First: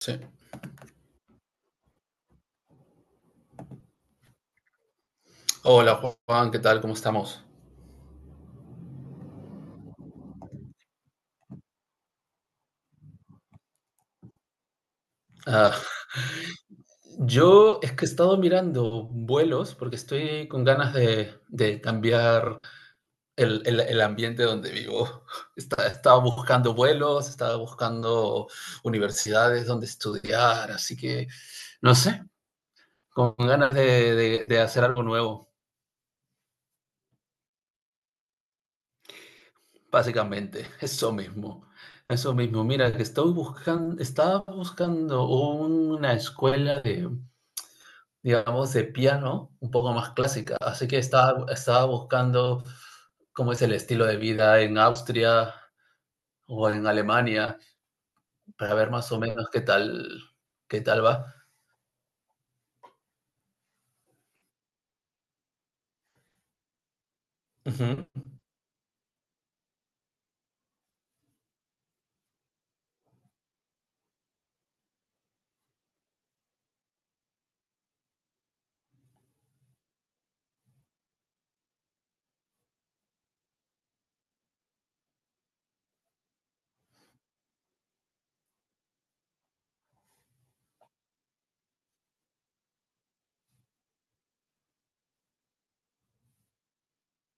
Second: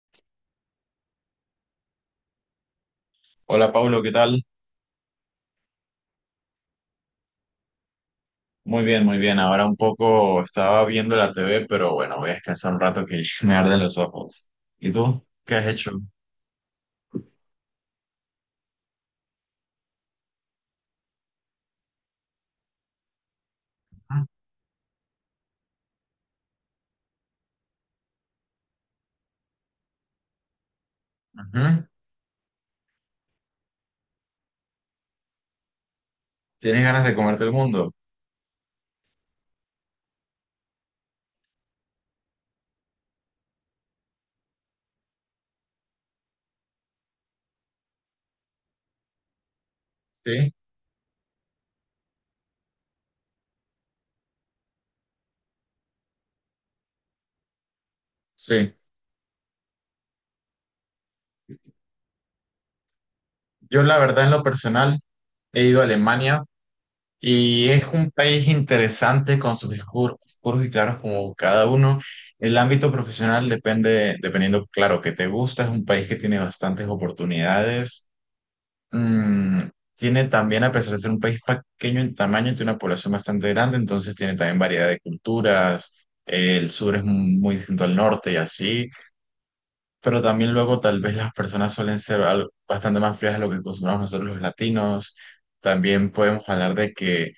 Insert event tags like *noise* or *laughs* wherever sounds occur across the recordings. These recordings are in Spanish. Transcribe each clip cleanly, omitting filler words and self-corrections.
Sí. Hola Pablo, ¿qué tal? Hola Juan, ¿qué tal? ¿Cómo estamos? Muy bien, muy bien. Ahora un poco estaba viendo la TV, pero bueno, voy a descansar un rato que *laughs* me arden los ojos. ¿Y tú? ¿Qué has hecho? Ah, yo es que he estado mirando vuelos porque estoy con ganas de cambiar el Ah, ambiente donde vivo. Estaba buscando vuelos, estaba buscando universidades donde estudiar, así que ujú. no sé, con ganas de hacer algo nuevo, ¿Tienes ganas de comerte el mundo? básicamente. Eso mismo, eso mismo. Mira, que estoy buscando, estaba buscando una escuela, digamos, de piano, un poco más Sí, clásica. Así que estaba, estaba buscando cómo es el estilo de vida en Austria o en Alemania sí. para ver más o menos qué tal va. Yo la verdad en lo personal he ido a Alemania y es Ujú, un país interesante con sus oscuros, oscuros y claros como cada uno. El ámbito profesional depende, dependiendo, claro, que te gusta, es un país que tiene bastantes oportunidades. Mm, tiene también, a pesar de ser un país pequeño en tamaño, tiene una población bastante grande, entonces tiene también variedad de culturas. El sur es muy distinto al norte y así, pero también luego tal vez las personas suelen ser bastante más frías a lo que acostumbramos nosotros los latinos. También podemos hablar de que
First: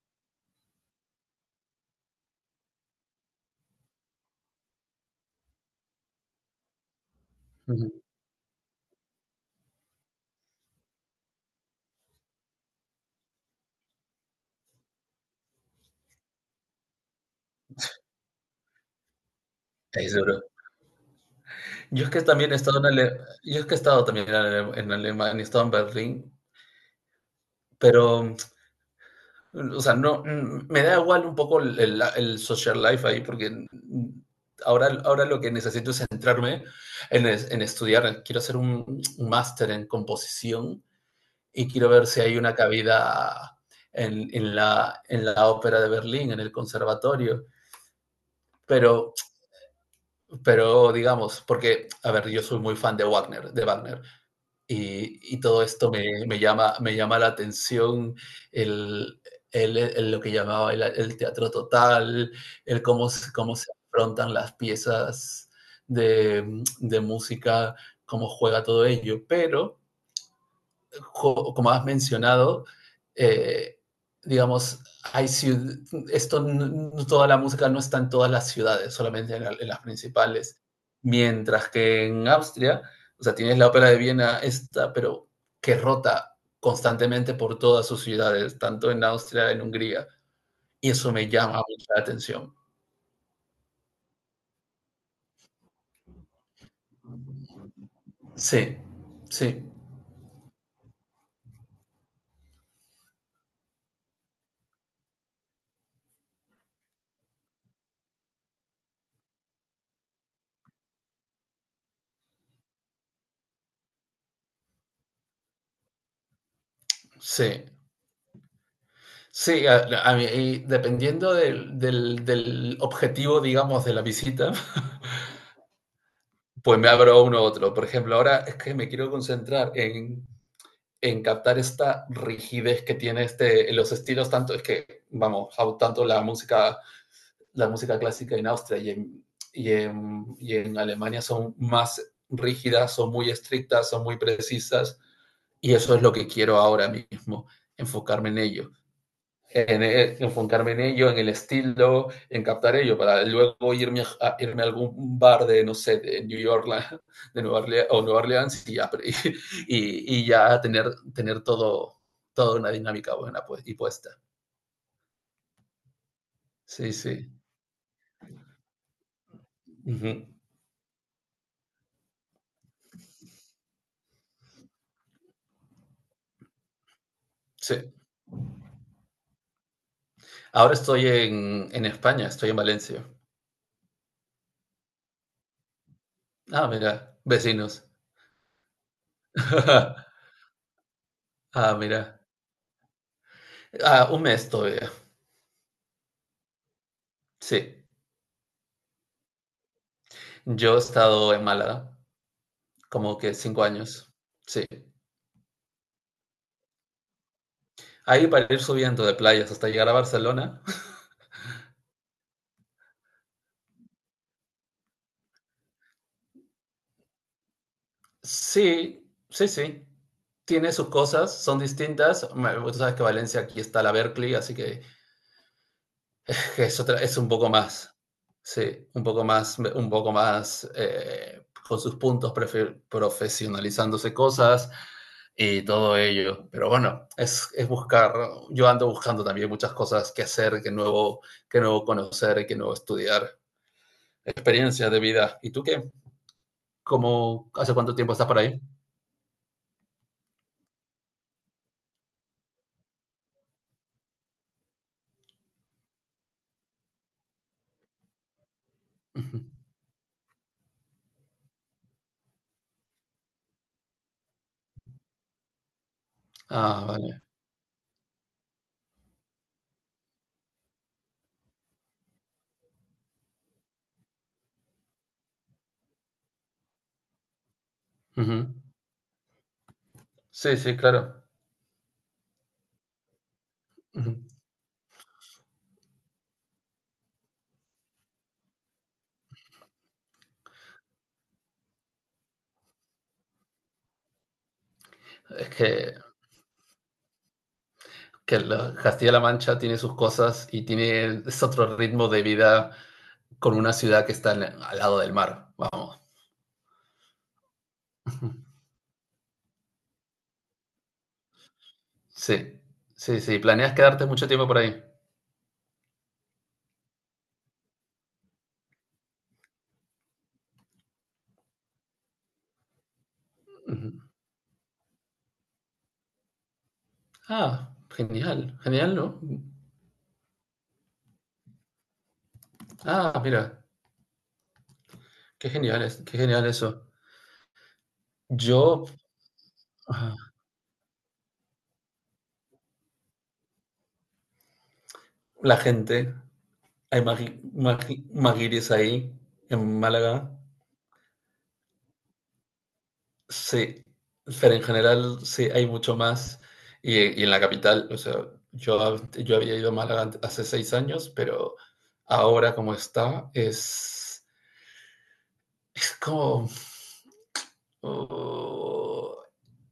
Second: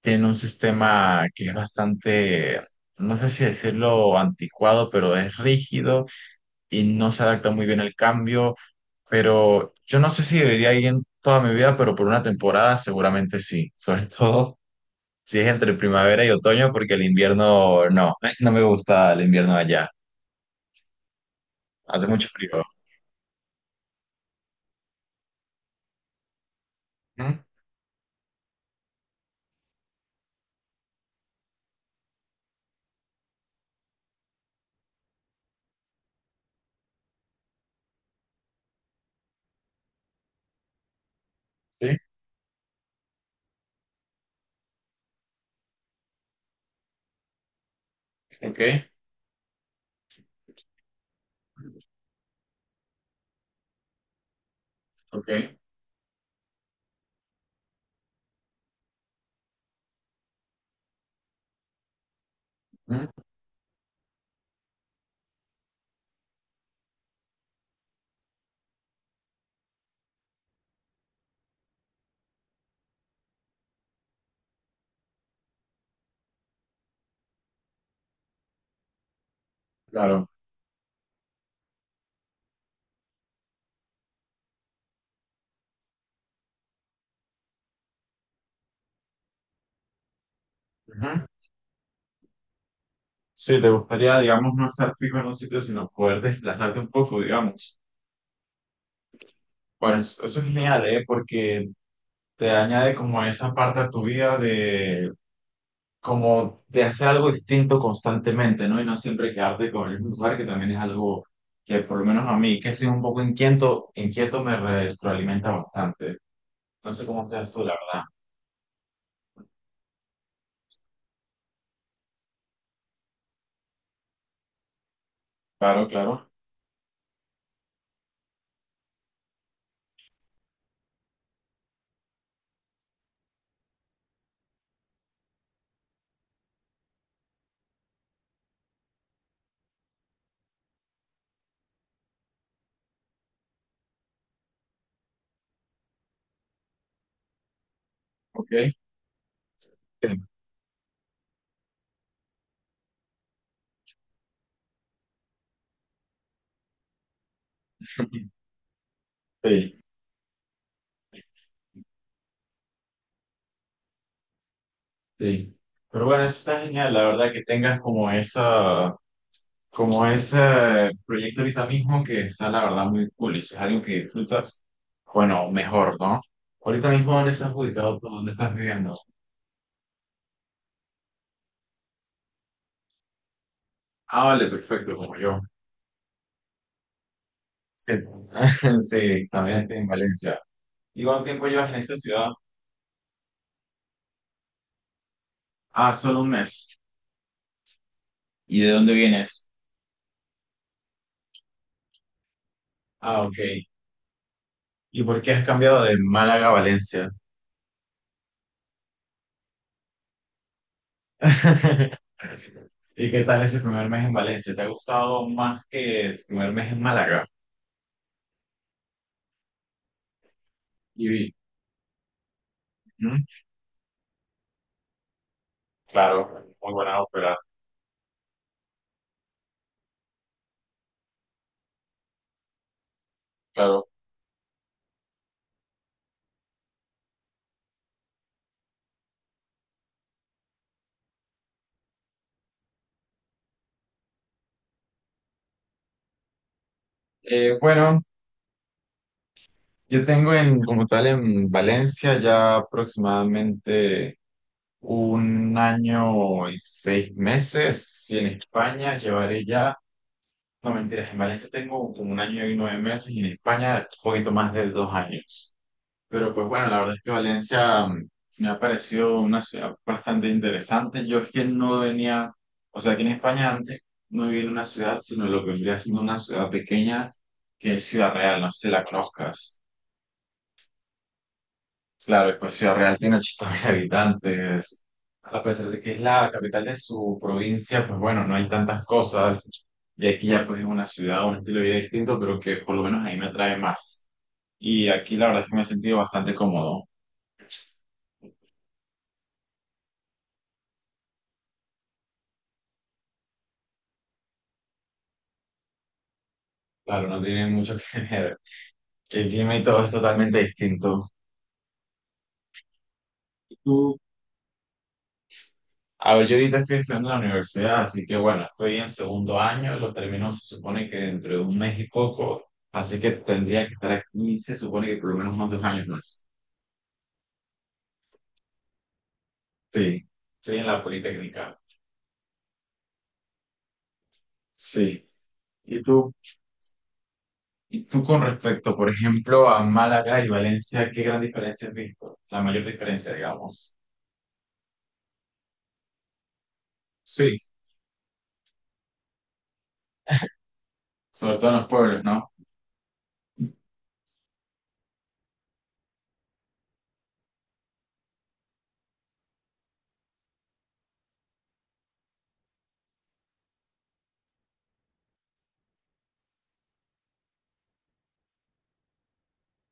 tiene un sistema que es bastante, no sé si decirlo anticuado, pero es rígido y no se adapta muy bien ujú. al cambio, pero yo no sé si debería ir en toda mi vida, pero por una temporada seguramente sí, sobre *laughs* todo si es entre primavera y otoño, porque el invierno no, *laughs* no me gusta el invierno allá, Es duro. Yo hace es que mucho también he frío. estado en yo es que he estado también en, en Alemania, he estado en Berlín, ¿Mm? pero o sea, no, me da igual un poco el social life ahí, porque ahora, ahora lo que necesito es centrarme en, en estudiar. Quiero hacer un máster en composición y quiero Sí, ver si hay una cabida en la ópera de Berlín, en el conservatorio. ok, Pero, pero digamos, porque, a ver, yo soy muy fan de Wagner, de Wagner. ok. Y todo esto me, me llama la atención, el, lo que llamaba el teatro total, el ¿Mm? cómo, cómo se afrontan las piezas de música, cómo juega todo ello. Pero como has mencionado, eh, digamos, hay esto, toda la música no está en todas las ciudades, solamente en, la, en las Claro. principales. Mientras que en Austria, o sea, tienes la ópera de Viena esta, pero que rota constantemente por todas sus ciudades, tanto en Austria, en Hungría. Y eso Ujú. me llama mucho la atención. Sí, te gustaría, digamos, no estar fijo en un sitio, sino poder desplazarte un poco, digamos. Sí, sí, Pues eso es genial, ¿eh? Porque te añade como esa parte a tu vida de como de hacer algo distinto constantemente, ¿no? Y no siempre quedarte con el mismo lugar, que también es algo que por lo menos a mí, que soy un poco inquieto, inquieto me retroalimenta bastante. No sé cómo seas tú, sí. la verdad. Sí, a mí, y dependiendo del objetivo, digamos, de la visita, Claro, claro. pues me abro uno u otro. Por ejemplo, ahora es que me quiero concentrar en captar esta rigidez que tiene este, los estilos, tanto es que, vamos, tanto la música clásica en Austria y en, y en Alemania son más rígidas, son muy estrictas, son muy precisas, y eso es lo que quiero ahora mismo, enfocarme en Ok. ello en, *laughs* enfocarme en ello, en el estilo, en captar ello, para luego irme a, irme a algún bar de, no sé, de New York, de Nueva Orleans, o Nueva Orleans y ya, Sí, sí. Y ya tener, tener todo, toda una dinámica buena pues, y puesta. Sí. Pero bueno, eso está genial, Sí, la verdad, sí. que tengas como esa, Uh como -huh. ese proyecto ahorita mismo que está, la verdad, muy cool. Y si es algo que disfrutas, bueno, mejor, ¿no? Ahorita mismo, ¿dónde estás Sí. ubicado tú? ¿Dónde estás viviendo? Ahora estoy en España, estoy en Valencia. Ah, vale, perfecto, como yo. Ah, mira, vecinos. Sí, *laughs* sí, también estoy en *laughs* Valencia. ¿Y cuánto tiempo llevas Ah, en esta mira. ciudad? Ah, un mes todavía. Ah, solo un mes. Sí. ¿Y de dónde vienes? Yo he estado en Málaga como Ah, que ok. 5 años. Sí. ¿Y por qué has cambiado de Málaga a Valencia? Ahí para ir subiendo de playas hasta llegar a Barcelona. *laughs* ¿Y qué tal ese primer mes en Valencia? ¿Te ha gustado más que el primer mes en Málaga? Sí, sí, sí. Tiene sus Y, cosas, son distintas. Bueno, tú sabes que ¿mm? Valencia aquí está la Berkeley, así que Claro, *laughs* muy es, otra, buena es un ópera, poco más. Sí, un poco más, un poco más, con sus puntos claro. profesionalizándose cosas y todo ello. Pero bueno, es, buscar, yo ando buscando también muchas cosas que hacer, que nuevo conocer, que nuevo estudiar, experiencias de vida. ¿Y tú qué? ¿Cómo, hace cuánto Bueno, tiempo estás por ahí? yo tengo en, como tal en Valencia ya aproximadamente un año y 6 meses y en España Ujú. llevaré ya, no mentiras, en Valencia tengo como un año y 9 meses y en España un poquito más de 2 años. Pero pues bueno, la Ah, verdad es que vale. Valencia me ha parecido una ciudad bastante interesante. Yo es que no venía, o sea, aquí en España antes no vivía en una ciudad, sino lo que vendría siendo una ciudad pequeña que es Ciudad Real, no Ujú. sé si la conozcas. Sí, sí, claro. Claro, y pues Ciudad Real tiene 80 mil *laughs* Ujú. habitantes. A pesar de que es la capital de su provincia, pues bueno, no hay tantas cosas. Y aquí ya pues es una ciudad, un estilo de vida distinto, pero que por lo menos ahí me atrae más. Y aquí la verdad Es es que me he sentido bastante cómodo. que Castilla-La Mancha tiene sus cosas y tiene, es otro ritmo de vida con una ciudad que está al lado del mar. Vamos. Claro, no tiene mucho *laughs* que ver. Ujú. El clima y todo es totalmente distinto. Sí, sí, sí. Y ¿Planeas tú, quedarte mucho tiempo por ahí? a ver, yo ahorita estoy estudiando en la universidad, así que bueno, estoy en segundo año, lo termino se supone que dentro de un mes y poco, así que tendría que Ujú. estar aquí, se supone que por lo menos unos 2 años más. Ah, genial, genial, ¿no? Sí, sí, en la Politécnica. Ah, mira, Sí. qué Y genial es, tú, qué genial eso. y tú con respecto, Yo, por ejemplo, a Málaga y ah, Valencia, ¿qué gran diferencia has visto? La mayor diferencia, digamos. la gente, hay Sí. Maguires ahí en Málaga. Sobre todo en los pueblos, ¿no? Sí, pero en general sí hay mucho más. Y en la capital, o sea, yo, yo había ido a Málaga hace 6 años, pero ahora como está, es como, oh,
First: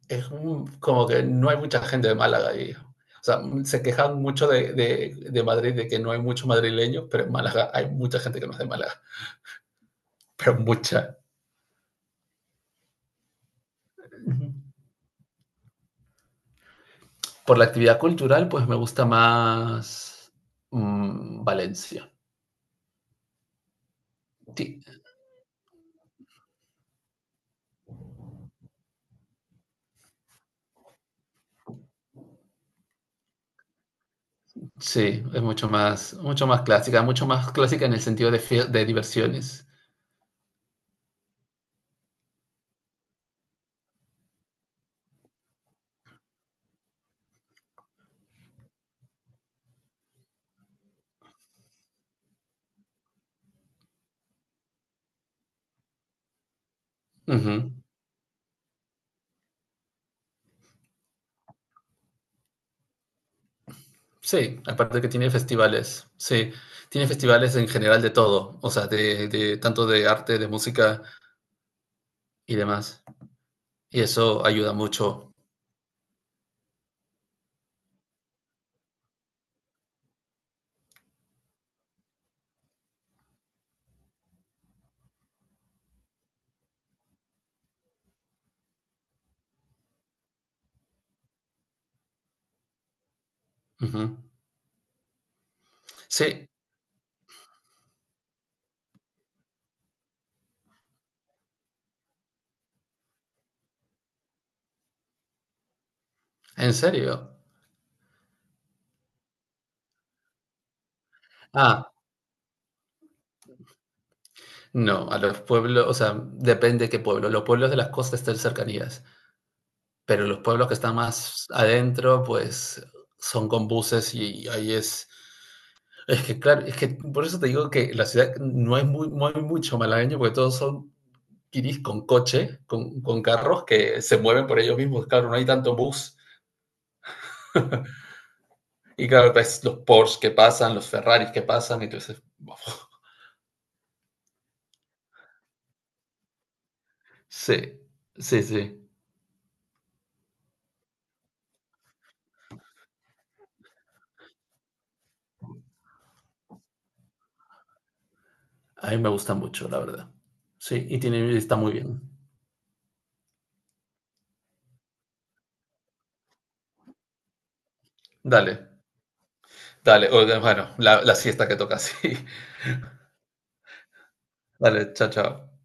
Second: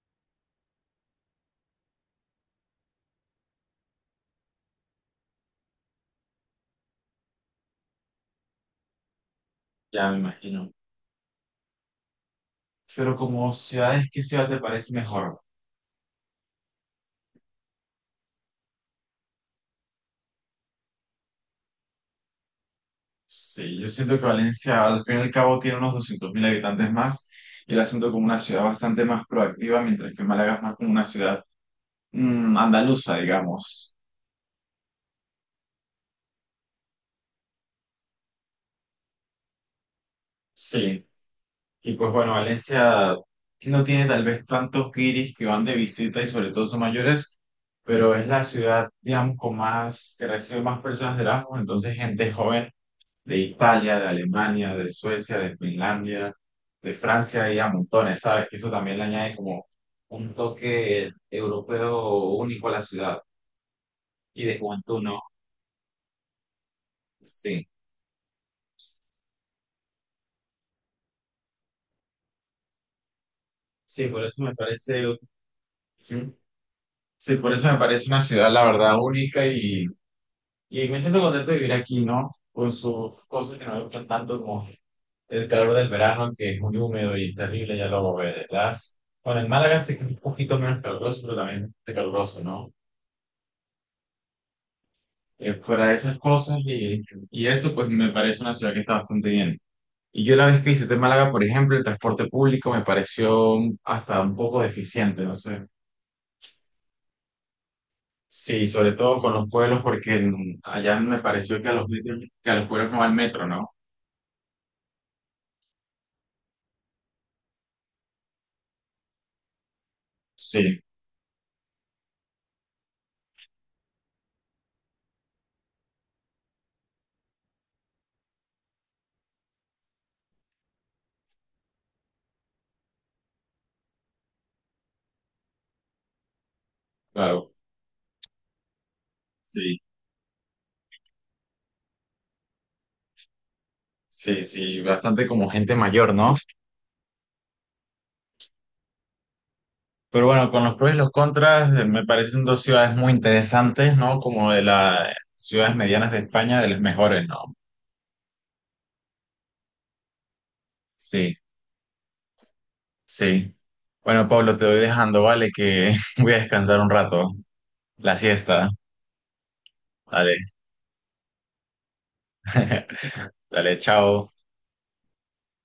es como que no hay mucha gente de Málaga ahí. O sea, se quejan mucho de, de Madrid, de que no hay muchos madrileños, pero en Málaga hay mucha gente que no es de Málaga, Ya me *laughs* pero imagino. mucha. Pero como ciudades, ¿qué ciudad Ujú. te parece mejor? Por la actividad cultural, pues me gusta más, Valencia. Sí, yo siento que Ti- Valencia al fin y al cabo tiene unos 200.000 habitantes más y la siento como una ciudad bastante más proactiva, mientras que Málaga es más como una ciudad andaluza, digamos. Sí, es mucho más clásica en el sentido de, de diversiones. Sí. Y pues bueno, Valencia no tiene tal vez tantos guiris que van de visita y sobre todo son mayores, pero es la ciudad, digamos, con más, que recibe más personas de Erasmus, entonces gente joven de Italia, de Alemania, de Suecia, de Finlandia, de Francia y a Ujú. montones, ¿sabes? Que eso también le añade como un toque europeo único a la ciudad y de Sí, aparte juventud, que ¿no? tiene festivales, sí, tiene festivales en Sí, general de todo, o sea, de tanto de arte, de música y demás. Y sí, por eso eso me ayuda parece, mucho. sí, por eso me parece una ciudad, la verdad, única. Y me siento contento de vivir aquí, ¿no? Con sus cosas que no me gustan tanto como el calor del verano, que es muy húmedo y terrible, ya lo verás. Bueno, en Málaga sí que es un poquito menos caluroso, pero también es caluroso, ¿no? Ujú. Fuera de esas Sí, cosas y eso, pues me parece una ciudad que está bastante bien. Y yo la vez que visité Málaga, por ejemplo, el transporte público me pareció hasta un poco deficiente, no sé. en serio. Sí, sobre todo con los pueblos, porque allá me pareció que Ah, que a los pueblos no va el metro, ¿no? no, a los pueblos, o sea, depende qué pueblo. Los pueblos de las costas están cercanías, pero los pueblos que Sí, están más adentro, pues son con buses y ahí es. Es que, claro, es que por eso te digo que la ciudad no hay, muy, no hay mucho malagueño, porque todos son kiris con coche, con carros que se mueven por ellos mismos. Claro, no hay tanto bus. claro. Y claro, ves Sí, los Porsche que pasan, los Ferraris que pasan, y tú dices, "Wow". sí, sí, bastante como gente mayor, ¿no? Sí, sí, sí. Pero bueno, con los pros y los contras, me parecen dos ciudades muy interesantes, ¿no? Como de las ciudades medianas de España, de las mejores, ¿no? A mí me gusta mucho, la verdad. Sí, y tiene, Sí, está muy bien. sí. Bueno, Pablo, te voy dejando, ¿vale? Que *laughs* voy a descansar un rato, la Dale, siesta. dale. Dale, Bueno, la siesta que toca, *laughs* sí. *laughs* dale, chao. Dale, chao, chao.